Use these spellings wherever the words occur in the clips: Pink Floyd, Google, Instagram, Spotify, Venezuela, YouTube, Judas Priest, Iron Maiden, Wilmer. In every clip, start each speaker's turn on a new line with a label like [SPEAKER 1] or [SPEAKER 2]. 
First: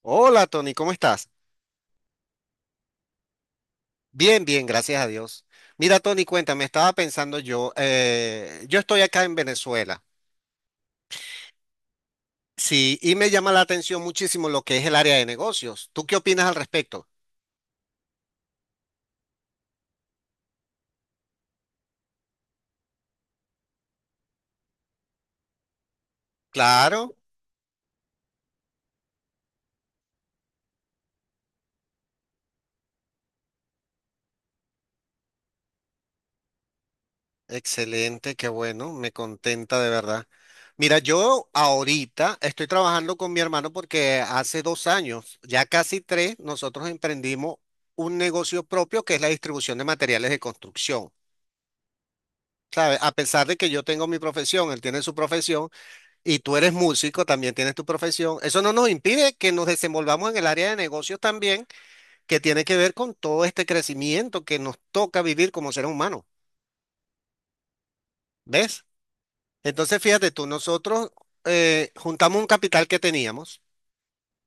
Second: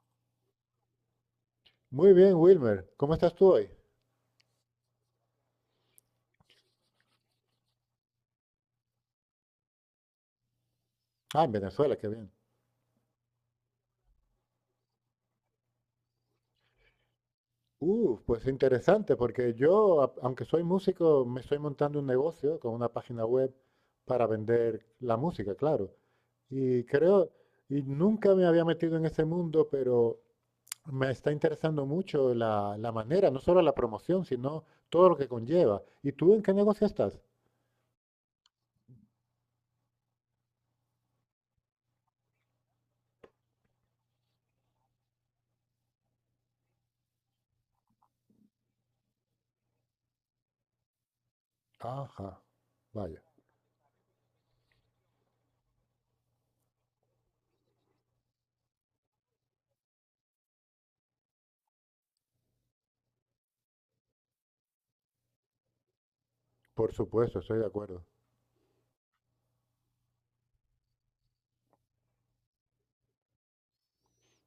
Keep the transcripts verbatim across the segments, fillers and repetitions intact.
[SPEAKER 1] Hola Tony, ¿cómo estás?
[SPEAKER 2] Muy bien, Wilmer. ¿Cómo estás tú hoy?
[SPEAKER 1] Bien, bien, gracias a Dios. Mira Tony, cuéntame, estaba pensando yo, eh, yo estoy acá en Venezuela,
[SPEAKER 2] Ah, en Venezuela, qué bien.
[SPEAKER 1] sí, y me llama la atención muchísimo lo que es el área de negocios. ¿Tú qué opinas al respecto?
[SPEAKER 2] Uh, pues interesante, porque yo, a- aunque soy músico, me estoy montando un negocio con una página web para vender la música, claro. Y
[SPEAKER 1] Claro,
[SPEAKER 2] creo, y nunca me había metido en ese mundo, pero me está interesando mucho la, la manera, no solo la promoción, sino todo lo que conlleva. ¿Y tú en qué negocio estás?
[SPEAKER 1] excelente, qué bueno, me contenta de verdad. Mira, yo ahorita estoy trabajando con mi hermano porque hace dos años, ya casi tres, nosotros emprendimos un negocio propio que es la distribución de materiales de construcción.
[SPEAKER 2] Ajá,
[SPEAKER 1] ¿Sabes? A
[SPEAKER 2] vaya.
[SPEAKER 1] pesar de que yo tengo mi profesión, él tiene su profesión y tú eres músico, también tienes tu profesión, eso no nos impide que nos desenvolvamos en el área de negocios también, que tiene que ver con todo este crecimiento que nos toca vivir como seres humanos,
[SPEAKER 2] Por supuesto, estoy de acuerdo.
[SPEAKER 1] ¿ves? Entonces, fíjate tú, nosotros eh, juntamos un capital que teníamos,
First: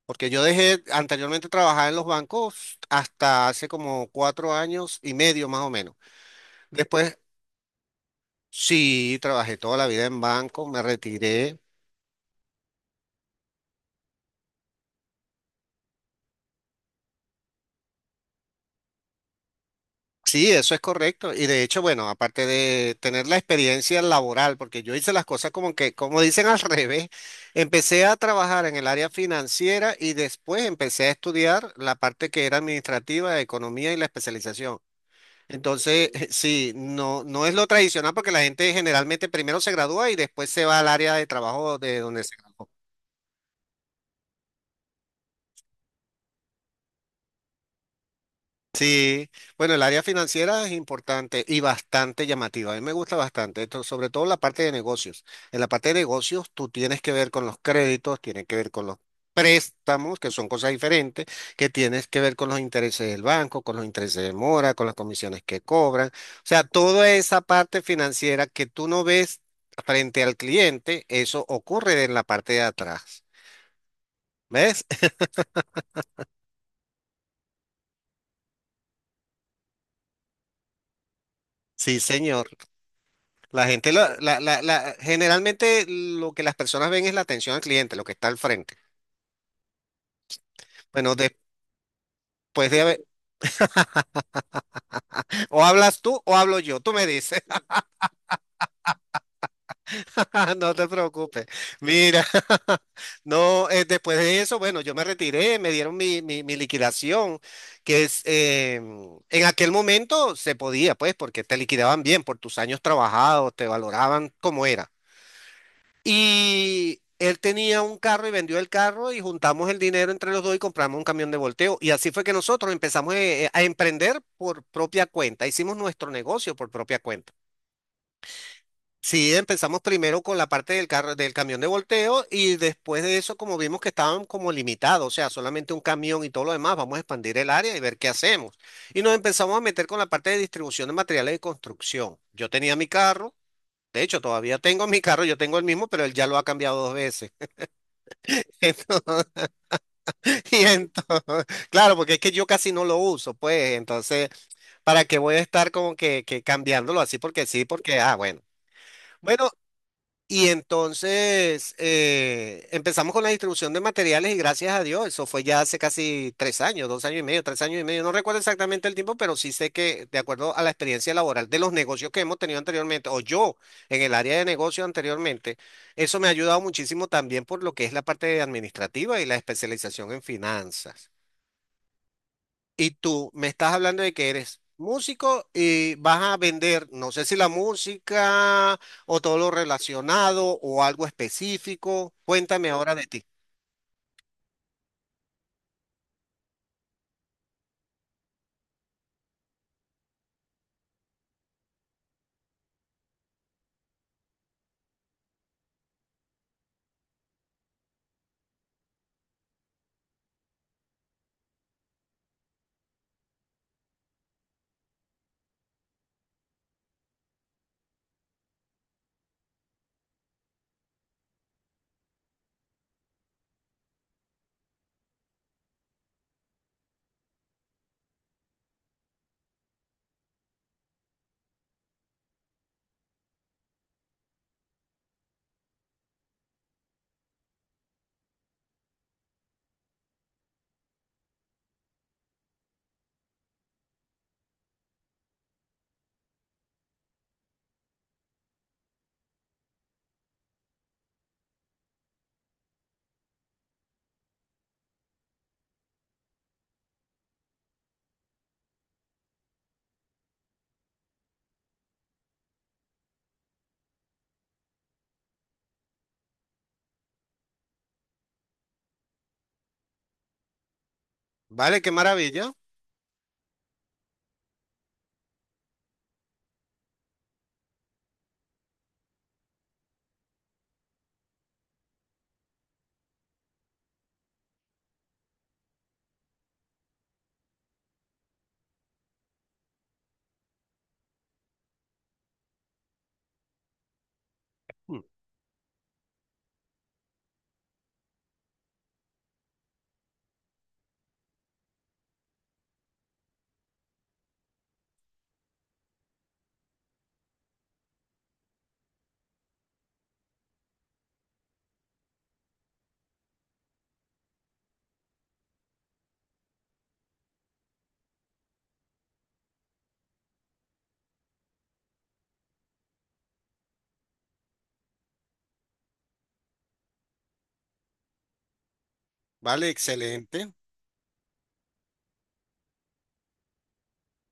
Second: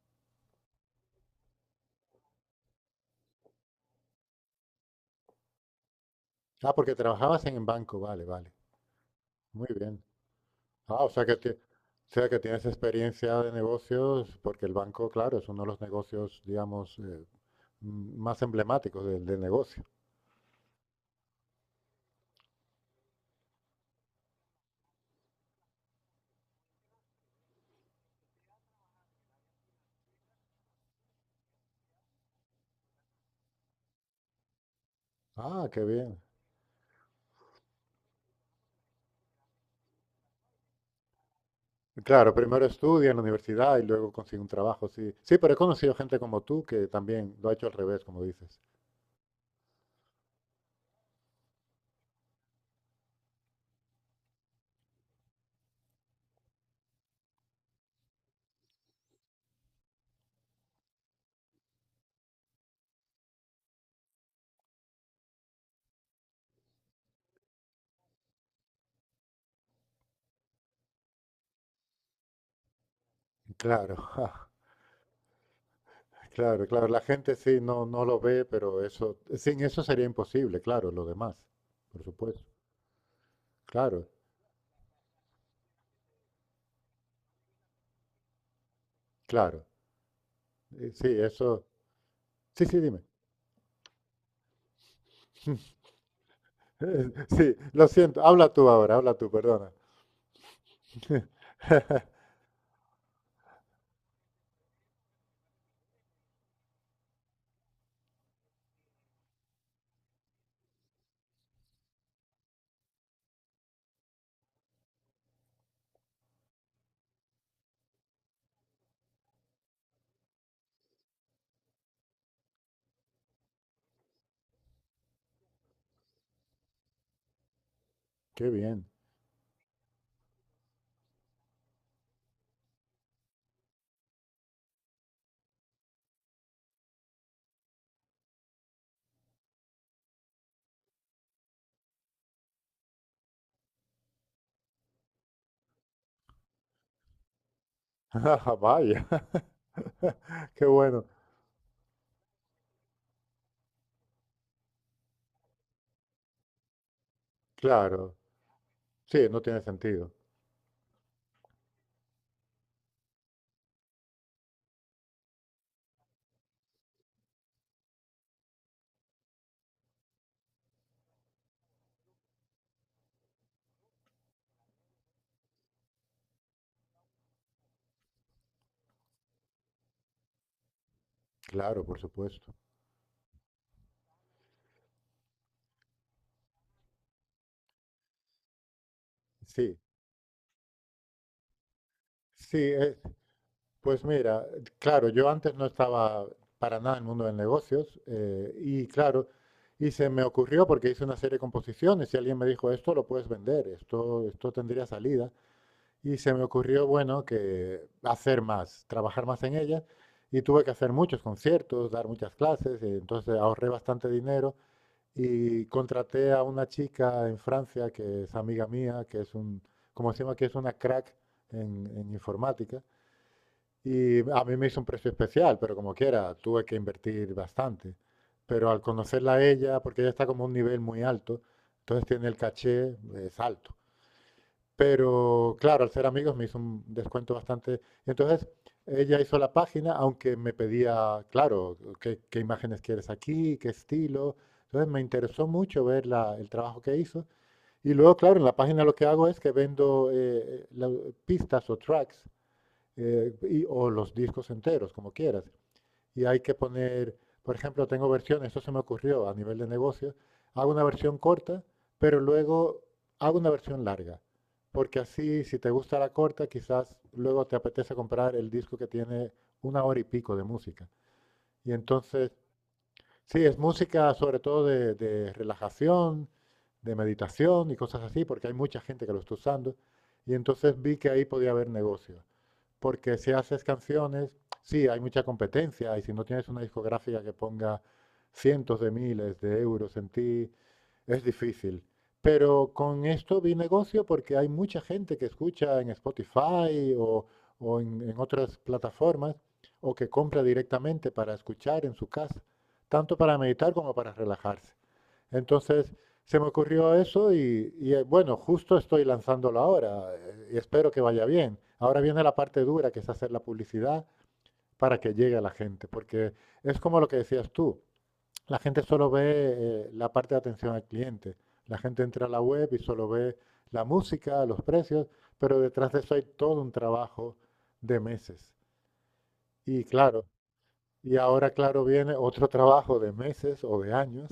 [SPEAKER 1] porque yo dejé anteriormente trabajar en los bancos hasta hace como cuatro años y medio más o menos.
[SPEAKER 2] Ah, porque
[SPEAKER 1] Después,
[SPEAKER 2] trabajabas en el banco, vale, vale.
[SPEAKER 1] sí, trabajé
[SPEAKER 2] Muy
[SPEAKER 1] toda la
[SPEAKER 2] bien.
[SPEAKER 1] vida en bancos, me
[SPEAKER 2] Ah, o sea que, ti- o
[SPEAKER 1] retiré.
[SPEAKER 2] sea que tienes experiencia de negocios, porque el banco, claro, es uno de los negocios, digamos, eh, m- más emblemáticos del, del negocio.
[SPEAKER 1] Sí, eso es correcto. Y de hecho, bueno, aparte de tener la experiencia laboral, porque yo hice las cosas como que, como dicen al revés, empecé a trabajar en el área financiera y después empecé a estudiar la parte que era administrativa, economía y la especialización.
[SPEAKER 2] Ah, qué
[SPEAKER 1] Entonces,
[SPEAKER 2] bien.
[SPEAKER 1] sí, no, no es lo tradicional porque la gente generalmente primero se gradúa y después se va al área de trabajo de donde
[SPEAKER 2] Claro,
[SPEAKER 1] se
[SPEAKER 2] primero
[SPEAKER 1] graduó.
[SPEAKER 2] estudia en la universidad y luego consigue un trabajo, sí. Sí, pero he conocido gente como tú que también lo ha hecho al revés, como dices.
[SPEAKER 1] Sí, bueno, el área financiera es importante y bastante llamativa. A mí me gusta bastante, esto, sobre todo la parte de negocios. En la parte de negocios, tú tienes que ver con los créditos, tienes que ver con los préstamos, que son cosas diferentes, que tienes que ver con los intereses del banco, con los intereses de mora, con las comisiones que cobran. O sea, toda esa parte financiera que tú no ves frente al cliente, eso ocurre en la parte de atrás.
[SPEAKER 2] Claro,
[SPEAKER 1] ¿Ves?
[SPEAKER 2] claro, claro. La gente sí no, no lo ve, pero eso, sin eso sería imposible, claro, lo demás,
[SPEAKER 1] Sí,
[SPEAKER 2] por supuesto.
[SPEAKER 1] señor. La gente,
[SPEAKER 2] Claro,
[SPEAKER 1] la, la- la- la- generalmente lo que las personas ven es la atención al cliente, lo que está al frente.
[SPEAKER 2] claro. Eh, Sí,
[SPEAKER 1] Bueno, después
[SPEAKER 2] eso. Sí, sí,
[SPEAKER 1] de
[SPEAKER 2] dime.
[SPEAKER 1] haber, o hablas tú o hablo yo, tú me
[SPEAKER 2] Eh,
[SPEAKER 1] dices,
[SPEAKER 2] Sí, lo siento. Habla tú ahora, habla tú, perdona.
[SPEAKER 1] no te preocupes. Mira, no, eh, después de eso, bueno, yo me retiré, me dieron mi, mi, mi liquidación, que es, eh, en aquel momento se podía, pues, porque te liquidaban bien por tus años trabajados, te valoraban como era. Y él tenía un carro y vendió el carro y juntamos el dinero entre los dos y compramos un camión de volteo. Y así fue que nosotros empezamos eh, a emprender por propia cuenta. Hicimos nuestro negocio por propia cuenta.
[SPEAKER 2] Qué bien.
[SPEAKER 1] Sí, empezamos primero con la parte del carro, del camión de volteo y después de eso, como vimos que estaban como limitados, o sea, solamente un camión y todo lo demás, vamos a expandir el área y ver qué hacemos. Y nos empezamos a meter con la parte de distribución de materiales de construcción. Yo tenía mi carro, de hecho, todavía tengo mi carro, yo tengo el mismo, pero él ya lo ha cambiado dos veces.
[SPEAKER 2] Ah, vaya.
[SPEAKER 1] y
[SPEAKER 2] Qué bueno.
[SPEAKER 1] entonces- claro, porque es que yo casi no lo uso, pues, entonces, ¿para qué voy a estar como que, que cambiándolo así? Porque sí, porque, ah,
[SPEAKER 2] Claro.
[SPEAKER 1] bueno.
[SPEAKER 2] Sí, no
[SPEAKER 1] Bueno,
[SPEAKER 2] tiene sentido.
[SPEAKER 1] y entonces eh, empezamos con la distribución de materiales y gracias a Dios, eso fue ya hace casi tres años, dos años y medio, tres años y medio, no recuerdo exactamente el tiempo, pero sí sé que de acuerdo a la experiencia laboral de los negocios que hemos tenido anteriormente, o yo en el área de negocio anteriormente, eso me ha ayudado muchísimo también por lo que es la parte administrativa y la especialización en finanzas.
[SPEAKER 2] Claro, por supuesto.
[SPEAKER 1] Y tú me estás hablando de que eres músico y vas a vender, no sé si la música o todo lo
[SPEAKER 2] Sí,
[SPEAKER 1] relacionado o algo específico.
[SPEAKER 2] sí.
[SPEAKER 1] Cuéntame ahora
[SPEAKER 2] Eh,
[SPEAKER 1] de ti.
[SPEAKER 2] pues mira, claro, yo antes no estaba para nada en el mundo de negocios eh, y claro, y se me ocurrió porque hice una serie de composiciones y alguien me dijo, esto lo puedes vender, esto, esto tendría salida. Y se me ocurrió, bueno, que hacer más, trabajar más en ella. Y tuve que hacer muchos conciertos, dar muchas clases, y entonces ahorré bastante dinero y contraté a una chica en Francia que es amiga mía, que es un, como decimos que es una crack en, en informática. Y a mí me hizo un precio especial, pero como quiera, tuve que invertir bastante. Pero al conocerla a ella, porque ella está como a un nivel muy alto, entonces tiene el caché, es alto. Pero claro, al ser amigos me hizo un descuento bastante. Y entonces ella hizo la página, aunque me pedía, claro, qué, qué imágenes quieres aquí, qué estilo. Entonces me interesó mucho ver la- el trabajo que hizo. Y luego, claro, en la página lo que hago es que vendo eh, eh, la- pistas o tracks eh, y- o los discos enteros, como quieras, y hay que poner, por ejemplo, tengo versiones, esto se me ocurrió a nivel de negocio, hago una versión corta, pero luego hago una versión larga, porque así si te gusta la corta, quizás luego te apetece comprar el disco que tiene una hora y pico de música. Y
[SPEAKER 1] Vale, qué
[SPEAKER 2] entonces,
[SPEAKER 1] maravilla.
[SPEAKER 2] sí, es música sobre todo de, de relajación, de meditación y cosas así, porque hay mucha gente que lo está usando, y entonces vi que ahí podía haber negocio porque si haces canciones, sí, hay mucha competencia y si no tienes una discográfica que ponga cientos de miles de euros en ti, es difícil. Pero con esto vi negocio porque hay mucha gente que escucha en Spotify o, o en, en otras plataformas o que compra directamente para escuchar en su casa, tanto para meditar como para relajarse. Entonces se me ocurrió eso y, y, eh, bueno, justo estoy lanzándolo ahora eh, y espero que vaya bien. Ahora viene la parte dura, que es hacer la publicidad para que llegue a la gente, porque es como lo que decías tú, la gente solo ve eh, la parte de atención al cliente, la gente entra a la web y solo ve la música, los precios, pero detrás de eso hay todo un trabajo de meses.
[SPEAKER 1] Vale,
[SPEAKER 2] Y claro,
[SPEAKER 1] excelente.
[SPEAKER 2] y ahora, claro, viene otro trabajo de meses o de años,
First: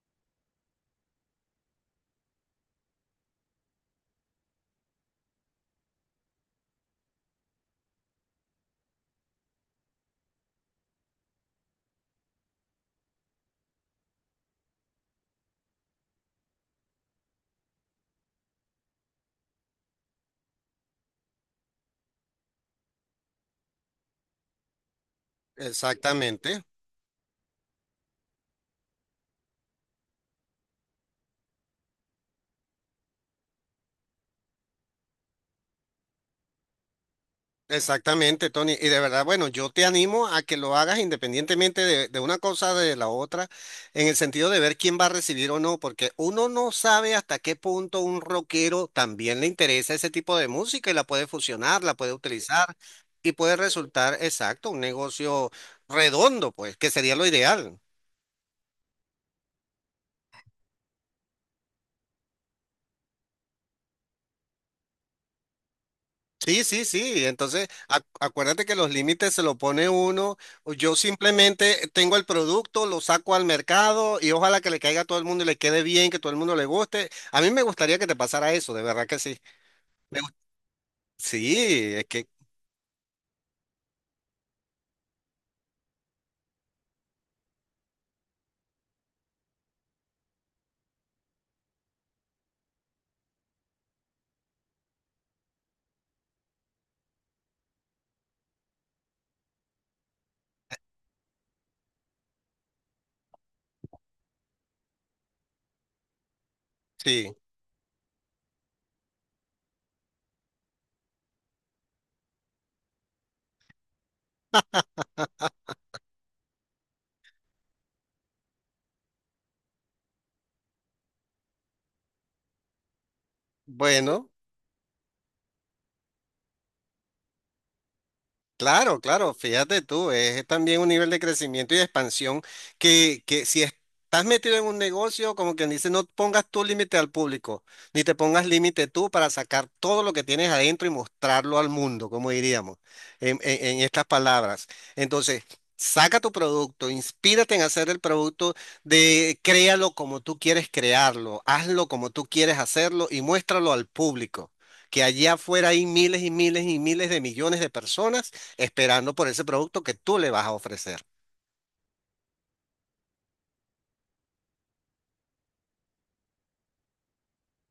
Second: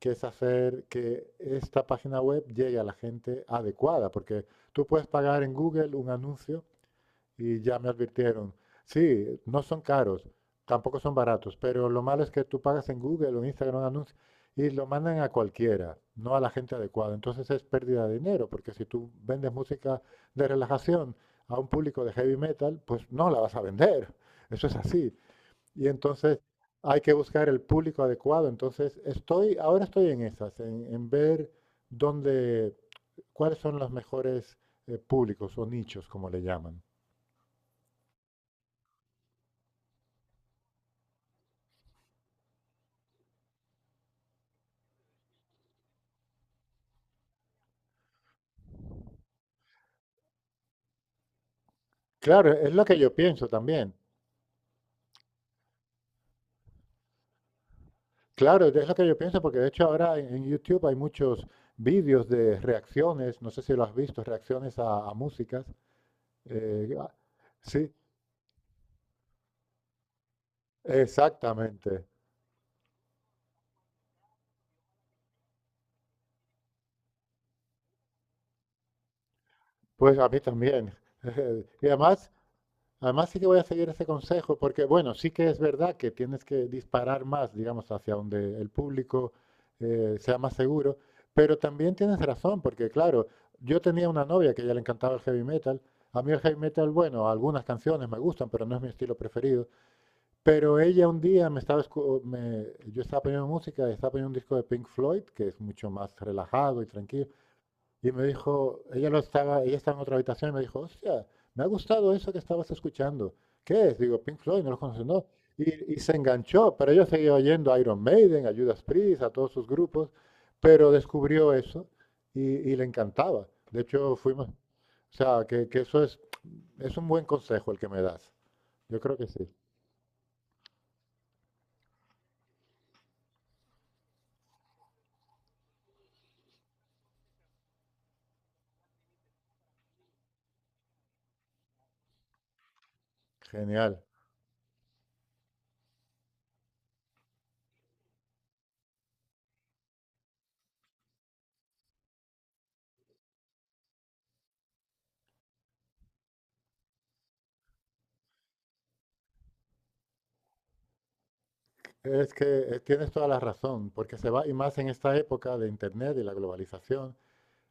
[SPEAKER 2] que es hacer que esta página web llegue a la gente adecuada, porque tú puedes pagar en Google un anuncio y ya me advirtieron, sí, no son caros, tampoco son baratos, pero lo malo es que tú pagas en Google o en Instagram un anuncio y lo mandan a cualquiera, no a la gente adecuada. Entonces es pérdida de dinero, porque si tú vendes música de relajación a un público de heavy metal, pues no la vas a vender. Eso es así. Y entonces
[SPEAKER 1] Exactamente.
[SPEAKER 2] hay que buscar el público adecuado. Entonces estoy, ahora estoy en esas, en, en ver dónde, cuáles son los mejores eh, públicos o nichos, como le llaman.
[SPEAKER 1] Exactamente, Tony. Y de verdad, bueno, yo te animo a que lo hagas independientemente de, de una cosa de la otra, en el sentido de ver quién va a recibir o no, porque uno no sabe hasta qué punto un rockero también le interesa ese tipo de música y la puede fusionar, la puede
[SPEAKER 2] Claro,
[SPEAKER 1] utilizar
[SPEAKER 2] es lo que yo
[SPEAKER 1] y
[SPEAKER 2] pienso
[SPEAKER 1] puede
[SPEAKER 2] también.
[SPEAKER 1] resultar, exacto, un negocio redondo, pues, que sería lo ideal.
[SPEAKER 2] Claro, es lo que yo pienso porque de hecho ahora en, en YouTube hay muchos vídeos de reacciones, no sé si lo has visto, reacciones a, a músicas.
[SPEAKER 1] Sí, sí,
[SPEAKER 2] eh, ah,
[SPEAKER 1] sí. Entonces,
[SPEAKER 2] sí,
[SPEAKER 1] ac- acuérdate que los límites se lo pone uno. O Yo simplemente
[SPEAKER 2] exactamente.
[SPEAKER 1] tengo el producto, lo saco al mercado y ojalá que le caiga a todo el mundo y le quede bien, que todo el mundo le guste. A mí me gustaría que te pasara eso, de verdad que sí.
[SPEAKER 2] Pues
[SPEAKER 1] Me
[SPEAKER 2] a
[SPEAKER 1] gust-
[SPEAKER 2] mí también. Y
[SPEAKER 1] sí, es que
[SPEAKER 2] además además, sí que voy a seguir ese consejo, porque bueno, sí que es verdad que tienes que disparar más, digamos, hacia donde el público eh, sea más seguro, pero también tienes razón, porque claro, yo tenía una novia que a ella le encantaba el heavy metal. A mí el heavy metal, bueno, algunas canciones me gustan, pero no es mi estilo preferido. Pero ella un día me estaba, escu- me- yo estaba poniendo música, estaba poniendo un disco de Pink Floyd, que es mucho más relajado y tranquilo.
[SPEAKER 1] sí.
[SPEAKER 2] Y me dijo, ella lo estaba, ella estaba en otra habitación y me dijo, hostia, me ha gustado eso que estabas escuchando. ¿Qué es? Digo, Pink Floyd, no lo conoces, no. Y, y se enganchó, pero ella seguía oyendo a Iron Maiden, a Judas Priest, a todos sus grupos, pero descubrió eso y, y le encantaba. De hecho,
[SPEAKER 1] Bueno.
[SPEAKER 2] fuimos, o sea, que, que eso es, es un buen consejo el que me das.
[SPEAKER 1] Claro,
[SPEAKER 2] Yo creo que
[SPEAKER 1] claro,
[SPEAKER 2] sí.
[SPEAKER 1] fíjate tú, es también un nivel de crecimiento y de expansión que, que si estás metido en un negocio, como quien dice, no pongas tú límite al público, ni te pongas límite tú para sacar todo lo que tienes adentro y mostrarlo al mundo, como diríamos, en, en- en
[SPEAKER 2] Genial.
[SPEAKER 1] estas palabras. Entonces, saca tu producto, inspírate en hacer el producto de créalo como tú quieres crearlo, hazlo como tú quieres hacerlo y muéstralo al público. Que allá afuera hay miles y miles y miles de millones de personas esperando por ese producto que tú le vas a ofrecer.
[SPEAKER 2] Es que eh, tienes toda la razón, porque se va, y más en esta época de Internet y la globalización,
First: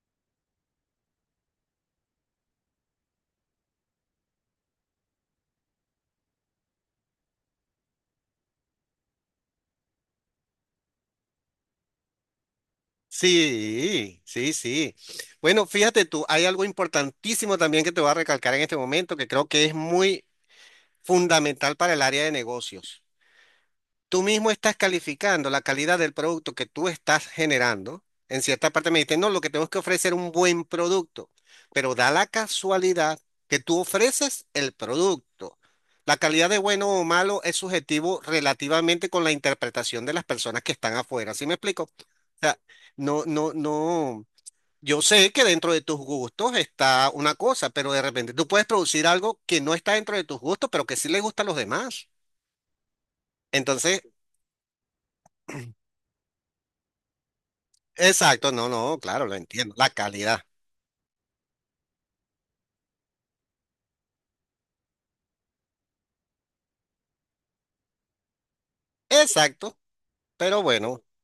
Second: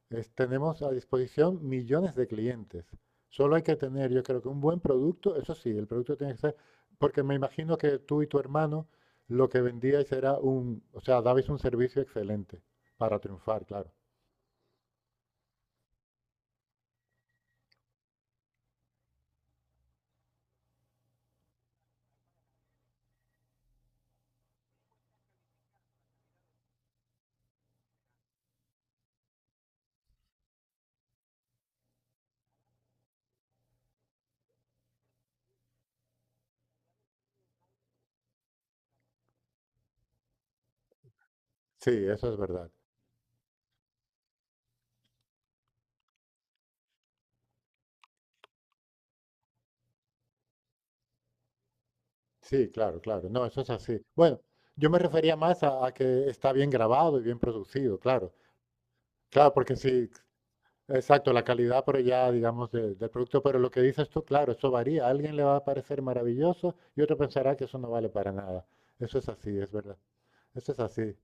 [SPEAKER 2] Es- tenemos a disposición millones de clientes. Solo hay que tener, yo creo que un buen producto, eso sí, el producto tiene que ser, porque me imagino que tú y tu hermano lo que vendíais era un, o sea, dabais un servicio excelente para triunfar, claro.
[SPEAKER 1] Sí, sí, sí. Bueno, fíjate tú, hay algo importantísimo también que te voy a recalcar en este momento que creo que es muy fundamental para el área de negocios. Tú mismo estás calificando la calidad del producto que tú estás generando. En cierta parte me dicen, no, lo que tenemos que ofrecer es un buen producto, pero da la casualidad que tú ofreces el producto. La calidad de bueno o malo es subjetivo relativamente con la interpretación de las personas que están afuera. ¿Sí me explico?
[SPEAKER 2] Sí, eso
[SPEAKER 1] O
[SPEAKER 2] es
[SPEAKER 1] sea,
[SPEAKER 2] verdad.
[SPEAKER 1] no, no, no. Yo sé que dentro de tus gustos está una cosa, pero de repente tú puedes producir algo que no está dentro de tus gustos, pero que sí le gusta a los demás.
[SPEAKER 2] Sí, claro, claro. No, eso es así.
[SPEAKER 1] Entonces,
[SPEAKER 2] Bueno, yo me refería más a, a que está bien grabado y bien producido, claro.
[SPEAKER 1] exacto, no, no, claro, lo
[SPEAKER 2] Claro,
[SPEAKER 1] entiendo.
[SPEAKER 2] porque
[SPEAKER 1] La
[SPEAKER 2] si,
[SPEAKER 1] calidad.
[SPEAKER 2] exacto, la calidad, pero ya, digamos, de- del producto. Pero lo que dices tú, claro, eso varía. A alguien le va a parecer maravilloso y otro pensará que eso no vale para nada. Eso es así, es
[SPEAKER 1] Exacto,
[SPEAKER 2] verdad.
[SPEAKER 1] pero
[SPEAKER 2] Eso es
[SPEAKER 1] bueno,
[SPEAKER 2] así.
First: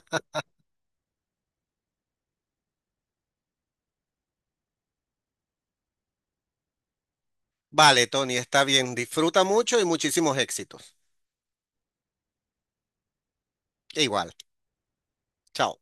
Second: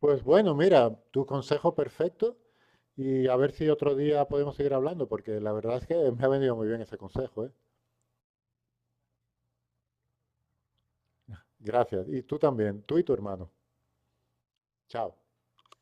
[SPEAKER 2] Pues bueno, mira, tu consejo perfecto y a ver si otro día podemos seguir hablando, porque la verdad es que me ha venido muy bien ese consejo, ¿eh?
[SPEAKER 1] vale, Tony, está bien. Disfruta mucho y muchísimos éxitos.
[SPEAKER 2] Gracias. Y tú también, tú y tu hermano.
[SPEAKER 1] Igual,
[SPEAKER 2] Chao.
[SPEAKER 1] chao.